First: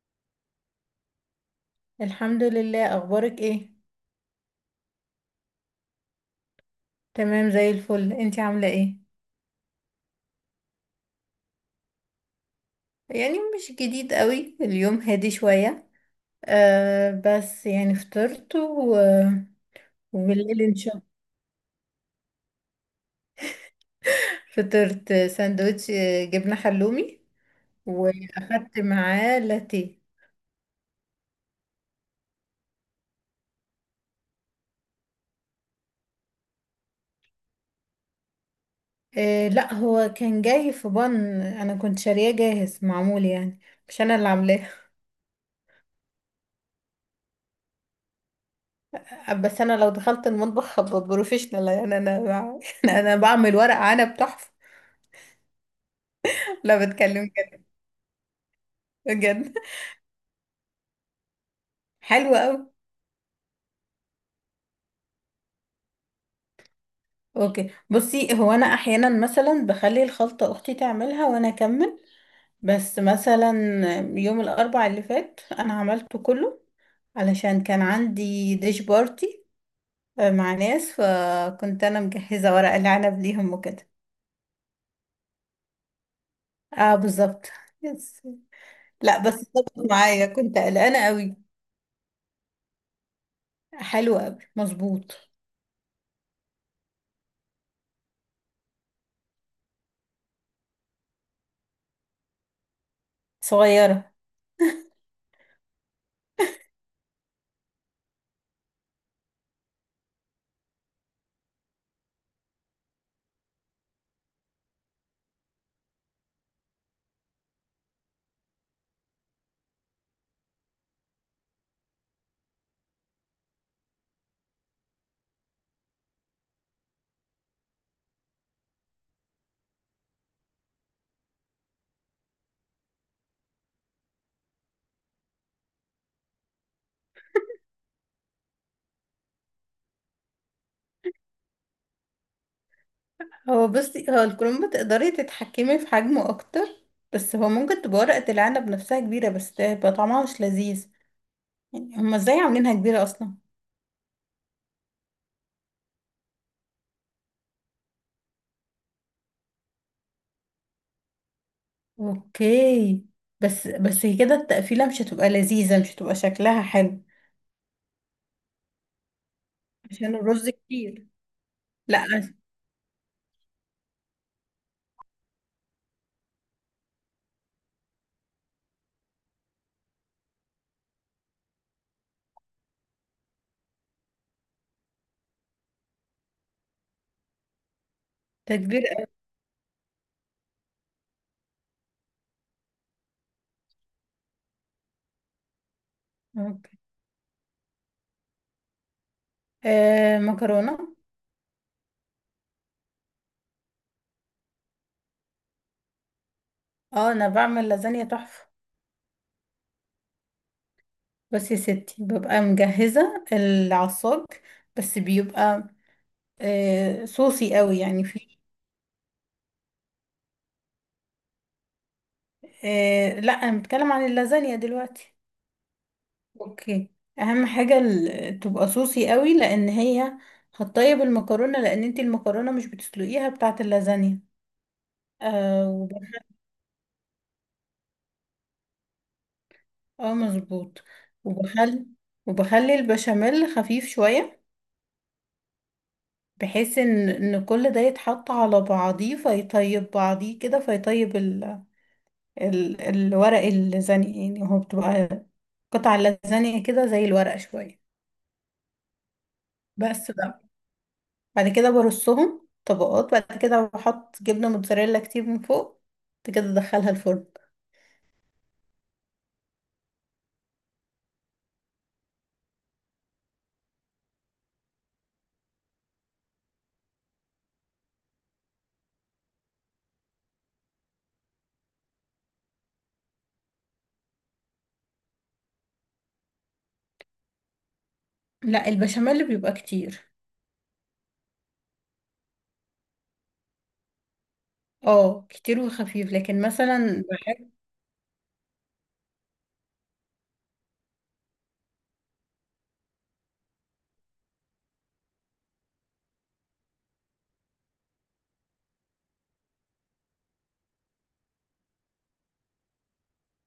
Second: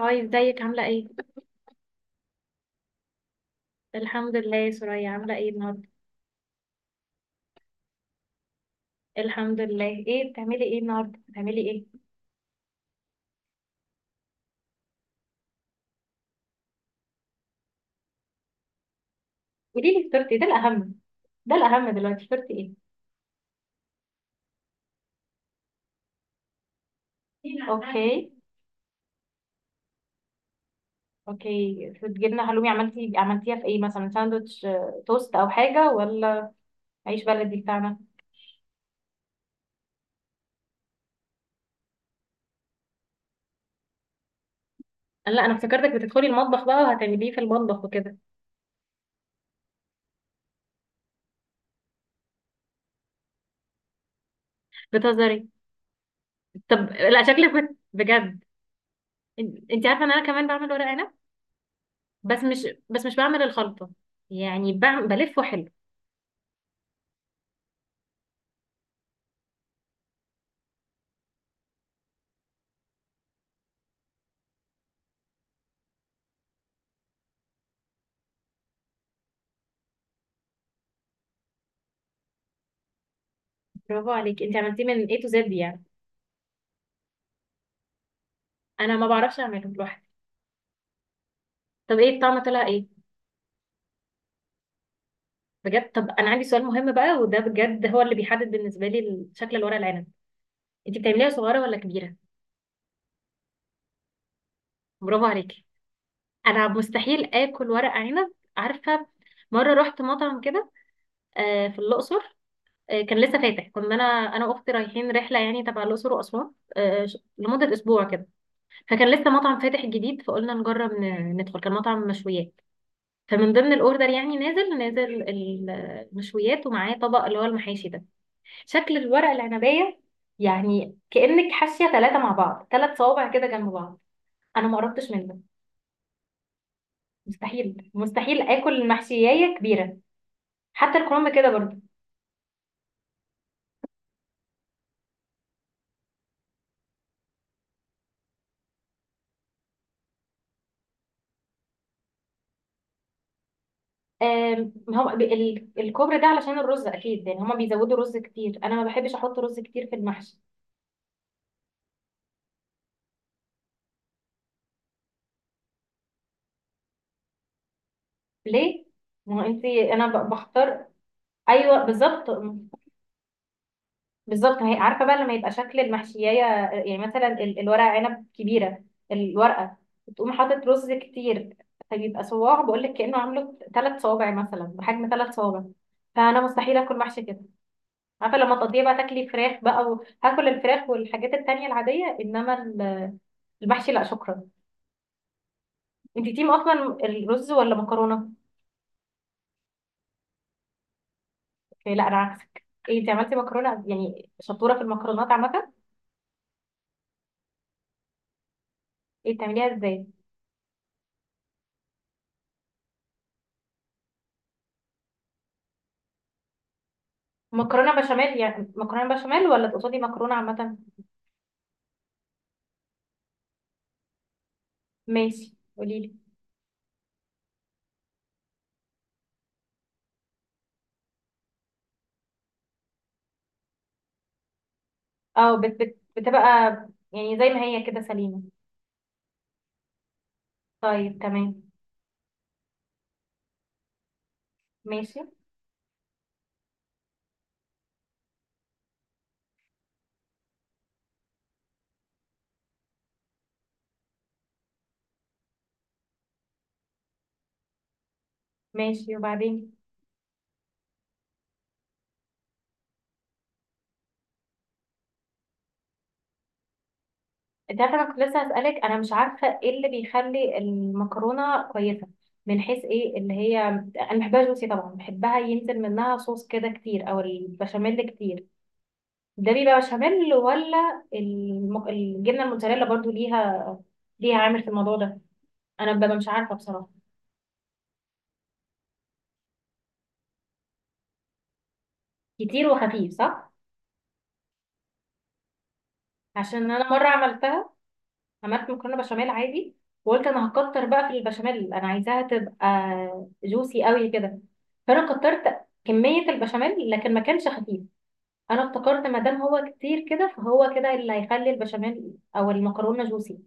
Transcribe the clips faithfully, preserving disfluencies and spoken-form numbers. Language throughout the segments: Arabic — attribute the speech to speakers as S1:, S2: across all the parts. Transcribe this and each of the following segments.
S1: هاي، ازيك؟ عاملة ايه؟
S2: الحمد لله، اخبارك ايه؟
S1: الحمد لله. يا سوريا، عاملة ايه النهاردة؟
S2: تمام زي الفل، انتي عامله ايه؟
S1: الحمد لله. ايه بتعملي ايه النهاردة؟ بتعملي ايه؟
S2: يعني مش جديد قوي اليوم، هادي شويه. آه بس يعني فطرت و...
S1: قولي لي فطرتي، ده
S2: وبالليل ان
S1: الأهم.
S2: شاء الله.
S1: ده الأهم دلوقتي، فطرتي ايه؟
S2: فطرت ساندوتش آه، جبنه حلومي،
S1: اوكي.
S2: واخدت معاه لاتيه.
S1: اوكي، فطرنا حلومي. عملتي عملتيها في ايه؟ مثلا ساندوتش، آه، توست او حاجة، ولا عيش بلدي بتاعنا؟
S2: آه لا، هو كان جاي في بن، انا كنت شارياه جاهز معمول يعني، مش انا اللي عاملاه.
S1: لا، انا افتكرتك بتدخلي المطبخ بقى وهتعمليه في المطبخ وكده.
S2: بس انا لو دخلت المطبخ هبقى بروفيشنال يعني، انا بع- انا بعمل ورق عنب تحفه.
S1: بتهزري؟ طب
S2: لا،
S1: لا،
S2: بتكلم
S1: شكلك
S2: جد.
S1: بت- بجد.
S2: بجد.
S1: انت عارفة ان انا كمان بعمل ورق عنب،
S2: حلو
S1: بس
S2: قوي.
S1: مش بس مش بعمل الخلطة. يعني بعمل بلفه. حلو.
S2: اوكي، بصي، هو انا احيانا مثلا بخلي الخلطه اختي تعملها وانا اكمل، بس مثلا يوم الاربع اللي فات انا عملته كله، علشان كان عندي ديش بارتي، آه، مع ناس، فكنت انا مجهزه ورق العنب ليهم وكده.
S1: برافو عليك، انت عملتيه من A to Z يعني.
S2: اه بالظبط. يس.
S1: انا ما
S2: لا بس
S1: بعرفش اعمله
S2: ظبط
S1: لوحدي.
S2: معايا، كنت قلقانه قوي.
S1: طب ايه الطعم؟ طلع ايه؟
S2: حلو قوي، مظبوط.
S1: بجد؟ طب انا عندي سؤال مهم بقى، وده بجد هو اللي بيحدد بالنسبه لي شكل الورق العنب. انت بتعمليها صغيره ولا كبيره؟
S2: صغيره.
S1: برافو عليكي. انا مستحيل اكل ورق عنب، عارفه. مره رحت مطعم كده، آه، في الاقصر. آه، كان لسه فاتح. كنا انا، انا واختي رايحين رحله يعني تبع الاقصر واسوان، آه، ش- لمده اسبوع كده. فكان لسه مطعم فاتح جديد، فقلنا نجرب ن- ندخل. كان مطعم مشويات، فمن ضمن الاوردر يعني نازل نازل ال- المشويات، ومعاه طبق اللي هو المحاشي ده. شكل الورق العنبية يعني، كأنك حاشية ثلاثة مع بعض، ثلاث صوابع كده جنب بعض. انا ما قربتش منه. مستحيل مستحيل اكل المحشية كبيرة، حتى الكرنب كده برضه.
S2: هو بصي، هو الكروم تقدري تتحكمي في حجمه اكتر، بس هو ممكن تبقى ورقة العنب نفسها كبيرة بس تبقى طعمها مش لذيذ. يعني هما ازاي عاملينها كبيرة اصلا؟
S1: آم، هو ب- ال- الكوبرا ده علشان الرز اكيد، يعني هما بيزودوا رز كتير. انا ما بحبش احط رز كتير في المحشي.
S2: اوكي، بس بس هي كده التقفيلة مش هتبقى لذيذة، مش هتبقى شكلها حلو.
S1: ليه؟ ما هو انت، انا
S2: عشان
S1: ب-
S2: الرز
S1: بختار.
S2: كتير.
S1: ايوه،
S2: لا،
S1: بالظبط. بالظبط، هي عارفه بقى، لما يبقى شكل المحشيه، يعني مثلا ال- الورقه عنب كبيره، الورقه، تقوم حاطط رز كتير، فبيبقى صواع، بقول لك كانه عامله ثلاث صوابع، مثلا بحجم ثلاث صوابع. فانا مستحيل اكل محشي كده. عارفه لما
S2: ده
S1: تقضيه
S2: كبير
S1: بقى،
S2: أوي.
S1: تاكلي فراخ بقى، وهاكل الفراخ والحاجات التانية العاديه، انما ال- المحشي لا شكرا. انت تيم
S2: اوكي.
S1: اصلا الرز ولا مكرونه؟
S2: آه، مكرونة.
S1: إيه، لا انا عكسك. ايه انت عملتي؟ مكرونه؟ يعني شطوره في المكرونات عامه.
S2: اه انا بعمل لازانيا تحفة.
S1: ايه؟ بتعمليها ازاي؟
S2: بس يا ستي، ببقى مجهزة العصاج، بس بيبقى آه صوصي قوي
S1: مكرونه
S2: يعني
S1: بشاميل؟
S2: في...
S1: يعني مكرونه بشاميل ولا تقصدي مكرونه عامه؟
S2: آه لا، انا بتكلم عن اللازانيا دلوقتي.
S1: ماشي، قولي لي.
S2: اوكي، اهم حاجه ال- تبقى صوصي قوي، لان هي هتطيب المكرونه، لان انت المكرونه مش بتسلقيها بتاعه اللازانيا.
S1: اه،
S2: آه
S1: بت
S2: وب...
S1: بت بتبقى يعني زي ما هي كده، سليمه.
S2: اه مظبوط.
S1: طيب، تمام.
S2: وبخل وبخلي البشاميل خفيف شويه،
S1: ماشي.
S2: بحيث ان ان كل ده يتحط على بعضيه فيطيب بعضيه كده، فيطيب ال... ال... الورق اللازانيا يعني، هو بتبقى قطع اللازانيا كده زي الورق شويه.
S1: ماشي، وبعدين؟
S2: بس بقى بعد كده برصهم طبقات، بعد كده بحط جبنة موتزاريلا كتير من فوق، بعد كده ادخلها الفرن.
S1: انت عارفه، انا كنت لسه هسالك، انا مش عارفه ايه اللي بيخلي المكرونه كويسه، من حيث ايه اللي هي. انا بحبها جوسي طبعا، بحبها ينزل منها صوص كده كتير، او البشاميل كتير. ده بيبقى بشاميل، ولا الم... الجبنه الموتزاريلا برضو ليها، ليها عامل في الموضوع ده؟ انا ببقى مش عارفه بصراحه.
S2: لا، البشاميل بيبقى كتير.
S1: كتير وخفيف، صح؟
S2: اه كتير وخفيف، لكن
S1: عشان انا
S2: مثلا
S1: مره
S2: بحب.
S1: عملتها، عملت مكرونه بشاميل عادي، وقلت انا هكتر بقى في البشاميل، انا عايزاها تبقى جوسي قوي كده، فانا كترت كميه البشاميل، لكن ما كانش خفيف. انا افتكرت، ما دام هو كتير كده، فهو كده اللي هيخلي البشاميل او المكرونه جوسي.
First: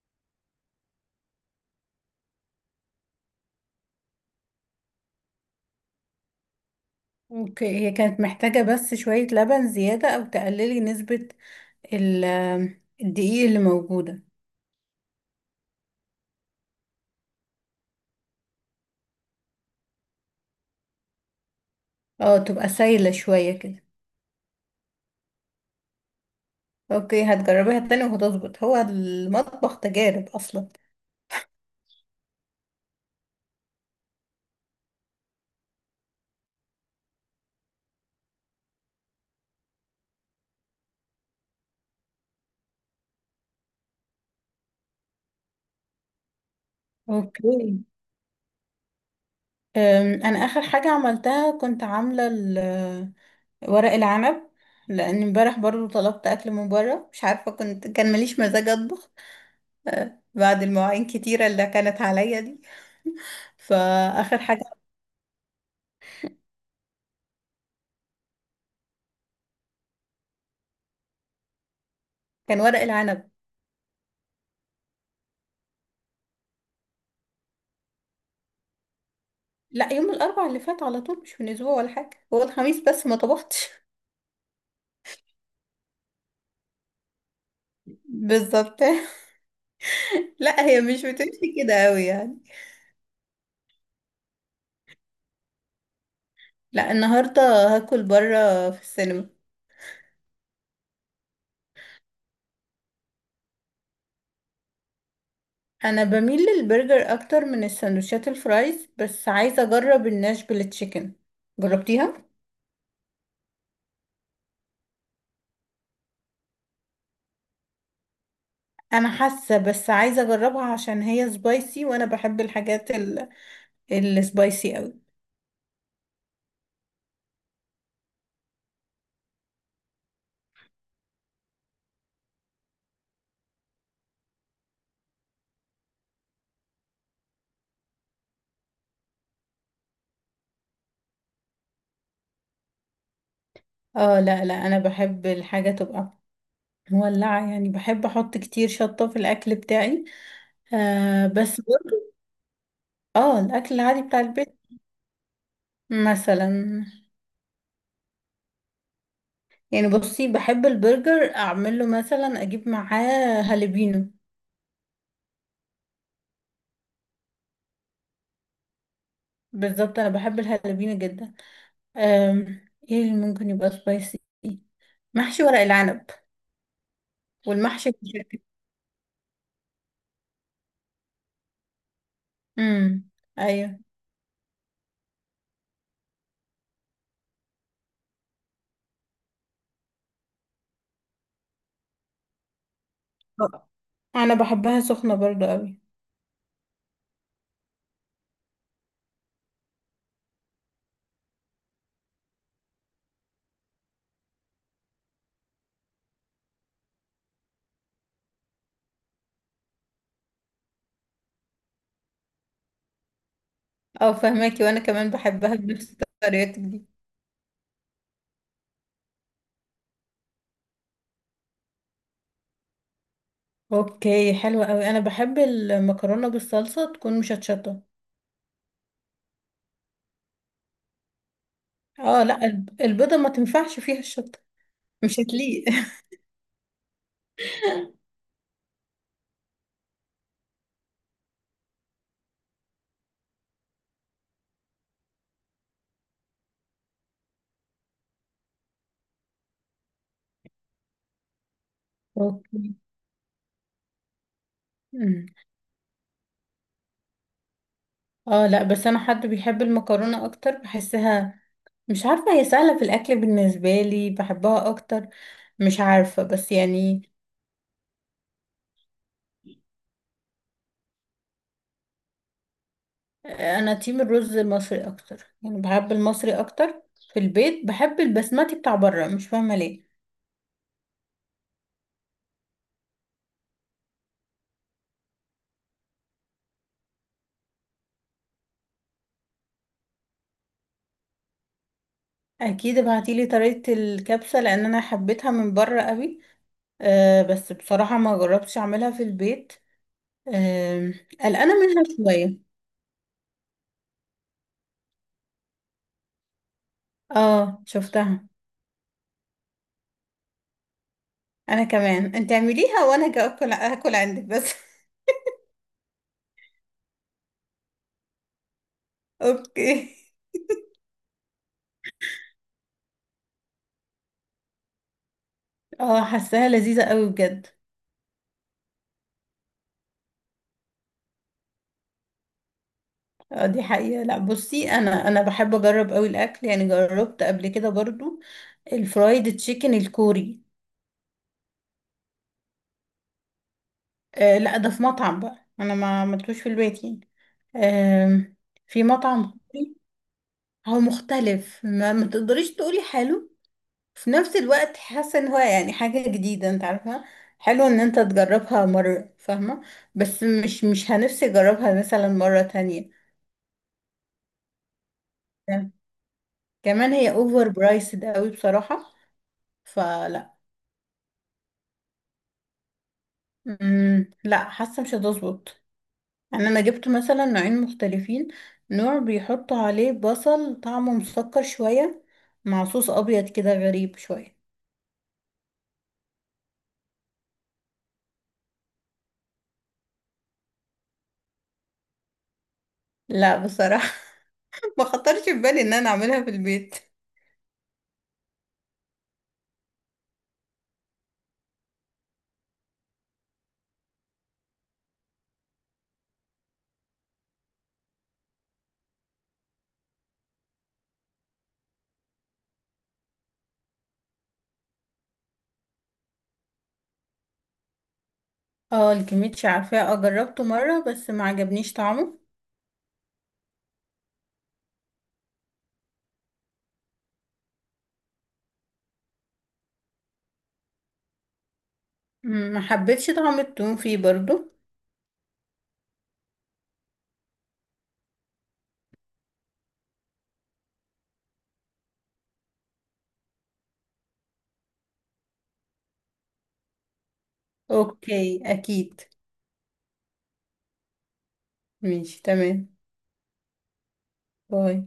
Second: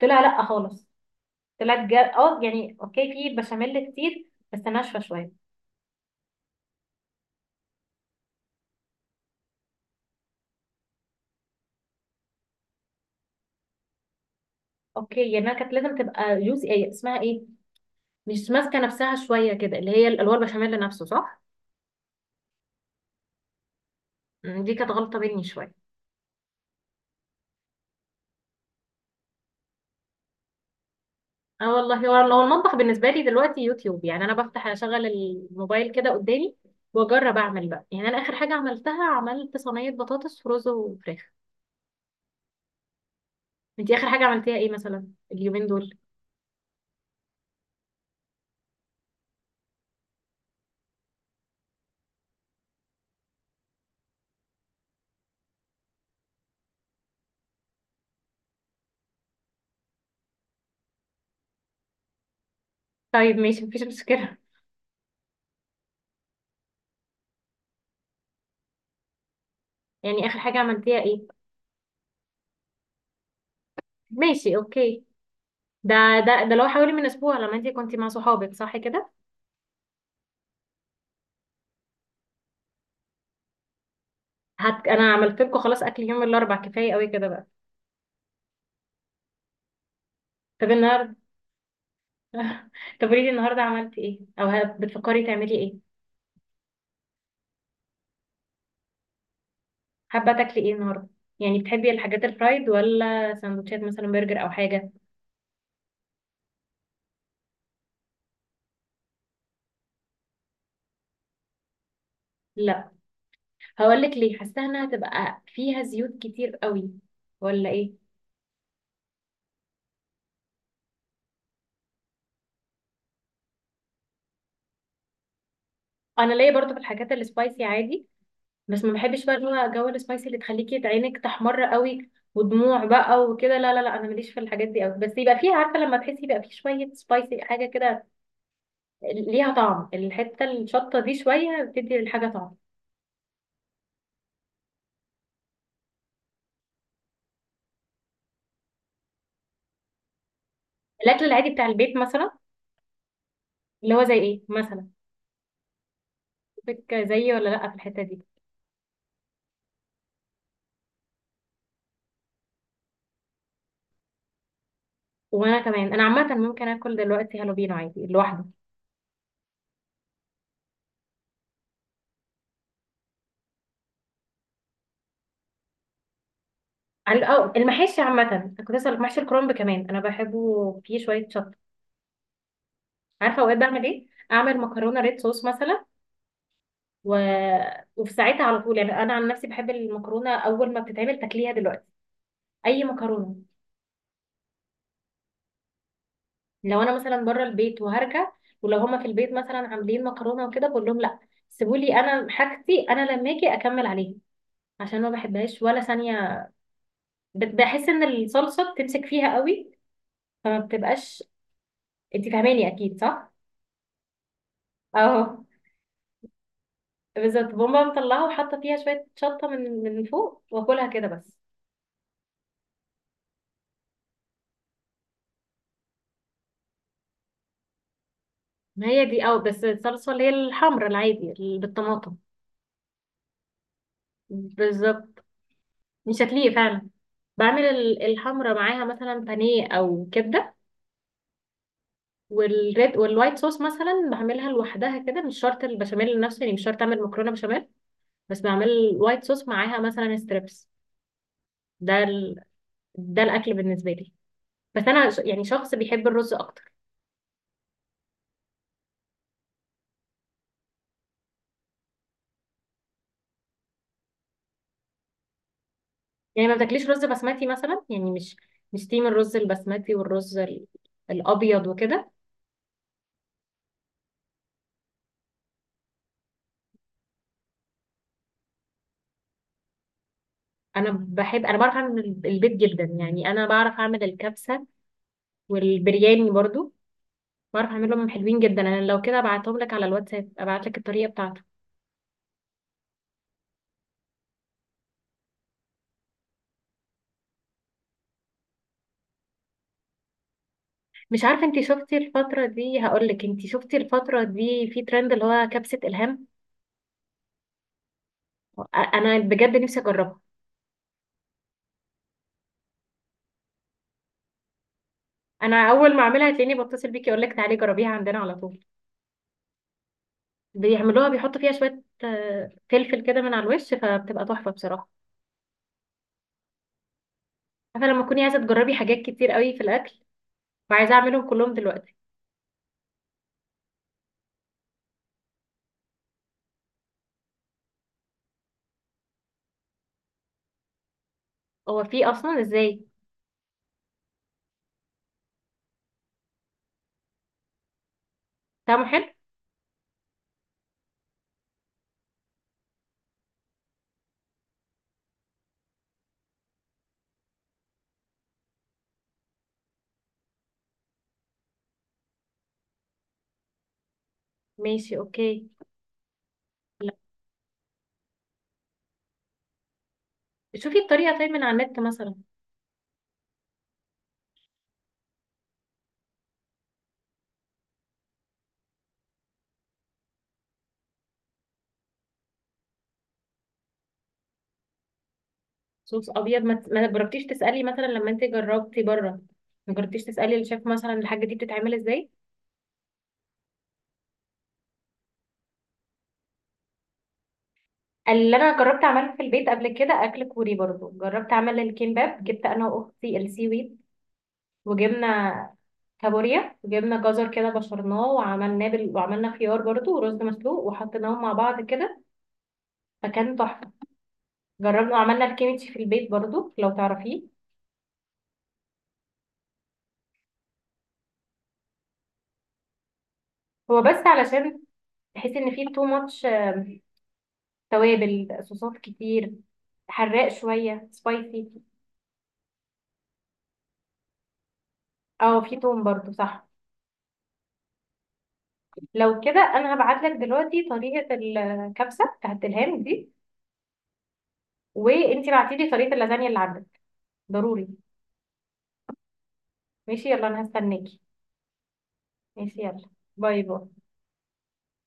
S1: طلع لا خالص. طلعت جا... اه يعني اوكي، في بشاميل كتير بس ناشفه شويه.
S2: ك- هي كانت محتاجة بس شوية لبن زيادة او تقللي نسبة ال- الدقيق اللي موجودة.
S1: اوكي، يعني أنا كانت لازم تبقى جوسي، ايه اسمها، ايه، مش ماسكه نفسها شويه كده، اللي هي الالوان البشاميل نفسه، صح؟
S2: اه تبقى سايلة شوية كده.
S1: مم، دي كانت غلطة مني شوية.
S2: اوكي هتجربيها تاني وهتظبط، هو المطبخ تجارب اصلا.
S1: اه والله، هو هو المطبخ بالنسبة لي دلوقتي يوتيوب يعني. انا بفتح اشغل الموبايل كده قدامي واجرب اعمل بقى، يعني انا اخر حاجة عملتها، عملت صينية بطاطس ورز وفراخ. انتي اخر حاجة عملتيها ايه، مثلا اليومين دول؟
S2: اوكي. أم، انا اخر حاجه عملتها كنت عامله ال- ورق العنب، لان امبارح برضو طلبت اكل من بره، مش عارفه كنت كان ماليش مزاج اطبخ، أه، بعد المواعين كتيره اللي كانت عليا دي.
S1: طيب ماشي، مفيش مشكلة.
S2: فاخر حاجه
S1: يعني اخر حاجة عملتيها ايه؟
S2: كان ورق العنب.
S1: ماشي، اوكي. ده ده ده لو حوالي من اسبوع، لما انتي كنتي مع صحابك، صح كده؟
S2: لا يوم الاربع اللي فات على طول، مش من اسبوع ولا حاجه، هو الخميس بس ما طبختش.
S1: هت... انا عملت لكم خلاص، اكل يوم الاربع كفاية قوي كده بقى.
S2: بالظبط. لا
S1: طب
S2: هي مش
S1: النهارده؟
S2: بتمشي كده قوي يعني.
S1: طب قولي لي النهارده عملتي ايه، او ه- بتفكري تعملي ايه؟
S2: لا النهارده هاكل بره في السينما.
S1: حابة تاكلي ايه النهاردة؟ يعني بتحبي الحاجات الفرايد، ولا سندوتشات مثلا برجر او حاجة؟
S2: انا بميل للبرجر اكتر من السندوتشات الفرايز، بس عايزه اجرب الناشفيل تشيكن. جربتيها؟
S1: لا. هقولك ليه، حاسة انها هتبقى فيها زيوت كتير قوي، ولا ايه؟
S2: انا حاسه، بس عايزه اجربها عشان هي سبايسي، وانا بحب الحاجات ال- السبايسي قوي.
S1: انا ليا برضو في الحاجات السبايسي عادي، بس ما بحبش بقى اللي هو جو السبايسي اللي تخليكي عينك تحمر قوي ودموع بقى وكده، لا لا لا، انا ماليش في الحاجات دي قوي، بس يبقى فيها، عارفة، لما تحسي يبقى فيه شوية سبايسي، حاجة كده، ليها طعم، الحتة الشطة دي شوية بتدي للحاجة طعم.
S2: اه لا لا، انا بحب الحاجه تبقى مولعه يعني، بحب احط كتير شطه في الاكل بتاعي.
S1: الاكل
S2: آه
S1: العادي
S2: بس
S1: بتاع البيت
S2: برضه
S1: مثلا؟
S2: اه الاكل
S1: اللي هو
S2: العادي
S1: زي
S2: بتاع
S1: ايه
S2: البيت
S1: مثلا؟
S2: مثلا.
S1: شوفك زيي ولا لا في الحتة دي.
S2: يعني بصي، بحب البرجر اعمله مثلا اجيب معاه هالبينو.
S1: وانا كمان، انا عامه ممكن اكل دلوقتي هالو بينو عادي لوحده.
S2: بالظبط، انا بحب الهالبينو جدا. أم، ايه اللي ممكن يبقى سبايسي؟ محشي ورق العنب
S1: عن- اه
S2: والمحشي
S1: المحاشي عامه، أنا
S2: المشكل.
S1: كنت اسالك، محشي الكرنب كمان انا بحبه فيه شويه شطه.
S2: امم.
S1: عارفه اوقات
S2: ايوه.
S1: بعمل ايه؟ اعمل مكرونه ريد صوص مثلا، و... وفي ساعتها على طول، يعني انا عن نفسي بحب المكرونه اول ما بتتعمل تاكليها دلوقتي، اي مكرونه.
S2: انا بحبها سخنه برضو قوي.
S1: لو انا مثلا بره البيت وهرجع، ولو هما في البيت مثلا عاملين مكرونه وكده، بقول لهم لا، سيبولي انا حاجتي، انا لما اجي اكمل عليها، عشان ما بحبهاش ولا ثانيه، بت- بحس ان الصلصه بتمسك فيها قوي، فما بتبقاش. انت فاهماني اكيد، صح؟
S2: او فهماكي، وانا كمان
S1: اهو.
S2: بحبها بنفس طريقتك دي.
S1: بالظبط، بقوم مطلعه، وحاطه فيها شويه شطه من من فوق، واكلها كده بس.
S2: اوكي حلوه قوي، انا بحب المكرونه بالصلصه تكون مشطشطه.
S1: ما هي دي، اه بس الصلصة اللي هي الحمرا العادي اللي بالطماطم.
S2: اه لا، الب- البيضه ما تنفعش فيها الشطه، مش
S1: بالظبط.
S2: هتليق.
S1: مش هتليق فعلا. بعمل ال- الحمرا معاها مثلا بانيه او كبده. والريد والوايت صوص مثلا بعملها لوحدها كده، مش شرط البشاميل نفسه، يعني مش شرط اعمل مكرونه بشاميل، بس بعمل الوايت صوص معاها مثلا ستريبس. ده ال...
S2: اوكي.
S1: ده الاكل بالنسبه لي، بس انا ش-
S2: امم.
S1: يعني شخص بيحب الرز اكتر.
S2: اه لا، بس انا حد بيحب المكرونه اكتر بحسها، مش عارفه، هي سهله في الاكل بالنسبه لي، بحبها اكتر، مش عارفة
S1: يعني
S2: بس
S1: ما بتاكليش رز
S2: يعني.
S1: بسمتي مثلا، يعني مش، مش تيم الرز البسمتي والرز ال- الابيض وكده؟
S2: أنا تيم الرز المصري أكتر، يعني بحب المصري أكتر، في البيت بحب البسمتي بتاع بره، مش فاهمة ليه.
S1: انا بحب انا بعرف اعمل الب- البيض جدا، يعني انا بعرف اعمل الكبسه والبرياني برضو، بعرف اعملهم حلوين جدا. انا لو كده ابعتهم لك على الواتساب، ابعت لك الطريقه بتاعته.
S2: أكيد ابعتيلي طريقة الكبسة، لأن أنا حبيتها من بره قوي، أه بس بصراحة ما جربتش أعملها في البيت. آم،
S1: مش عارفه
S2: قلقانة
S1: انت
S2: منها
S1: شفتي
S2: شوية.
S1: الفتره دي، هقول لك، انت شفتي الفتره دي في ترند اللي هو كبسه الهام؟
S2: اه شفتها.
S1: أ- انا بجد نفسي اجربها.
S2: أنا كمان، أنت اعمليها وأنا هاجي أكل أكل عندك بس.
S1: انا اول ما اعملها هتلاقيني بتصل بيكي، اقول لك تعالي جربيها عندنا على طول.
S2: أوكي.
S1: بيعملوها بيحطوا فيها شوية، آه، فلفل كده من على الوش، فبتبقى تحفة بصراحة.
S2: اه حاساها لذيذة قوي بجد.
S1: عارفة لما تكوني عايزة تجربي حاجات كتير قوي في الأكل، وعايزة أعملهم كلهم دلوقتي.
S2: اه دي حقيقة، لا بصي، انا انا بحب اجرب قوي الاكل، يعني جربت قبل كده برضو الفرايد تشيكن الكوري.
S1: هو في أصلا؟ إزاي؟
S2: آه لا، ده في مطعم بقى، انا ما عملتوش في البيت يعني. آه في
S1: طعمه حلو؟
S2: مطعم كوري. هو مختلف، ما, ما تقدريش تقولي حلو، في نفس الوقت حاسة ان هو يعني حاجة جديدة، انت عارفة، حلو ان انت تجربها مرة، فاهمة؟ بس مش مش هنفسي اجربها مثلا مرة تانية.
S1: ماشي، أوكي. لا،
S2: كمان هي اوفر برايسد قوي بصراحة، فلا.
S1: شوفي الطريقة طيب من على النت مثلا.
S2: امم لا، حاسه مش هتظبط. يعني انا جبت مثلا نوعين مختلفين، نوع بيحطوا عليه بصل طعمه مسكر شويه، مع صوص ابيض كده غريب شويه.
S1: صوص أبيض. ما ما جربتيش تسألي مثلا لما أنت جربتي بره؟ ما جربتيش تسألي الشيف مثلا الحاجة دي بتتعمل إزاي؟
S2: لا بصراحه. ما خطرش في بالي ان انا اعملها في البيت.
S1: اللي أنا جربت أعمله في البيت قبل كده أكل كوري برضو، جربت أعمل الكيمباب. جبت أنا وأختي السي ويد، وجبنا كابوريا، وجبنا جزر كده بشرناه وعملناه بال... وعملنا خيار برضو، ورز مسلوق، وحطيناهم مع بعض كده، فكان تحفة. جربنا وعملنا الكيميتشي في البيت برضو، لو تعرفيه.
S2: اه الكميتش عارفاه، اه جربته مره بس ما عجبنيش طعمه.
S1: هو بس علشان تحس ان فيه تو ماتش، توابل، صوصات كتير، حراق، شوية سبايسي.
S2: مم، ما حبيتش طعم التوم فيه برضو.
S1: اه في توم برضو، صح. لو كده، انا هبعت لك دلوقتي طريقة الكبسة بتاعت الهام دي، وانتي بعتيلي طريقة اللازانيا اللي عندك، ضروري.
S2: اوكي اكيد.
S1: ماشي، يلا، انا هستناكي.
S2: ماشي
S1: ماشي،
S2: تمام.
S1: يلا. باي باي.
S2: باي.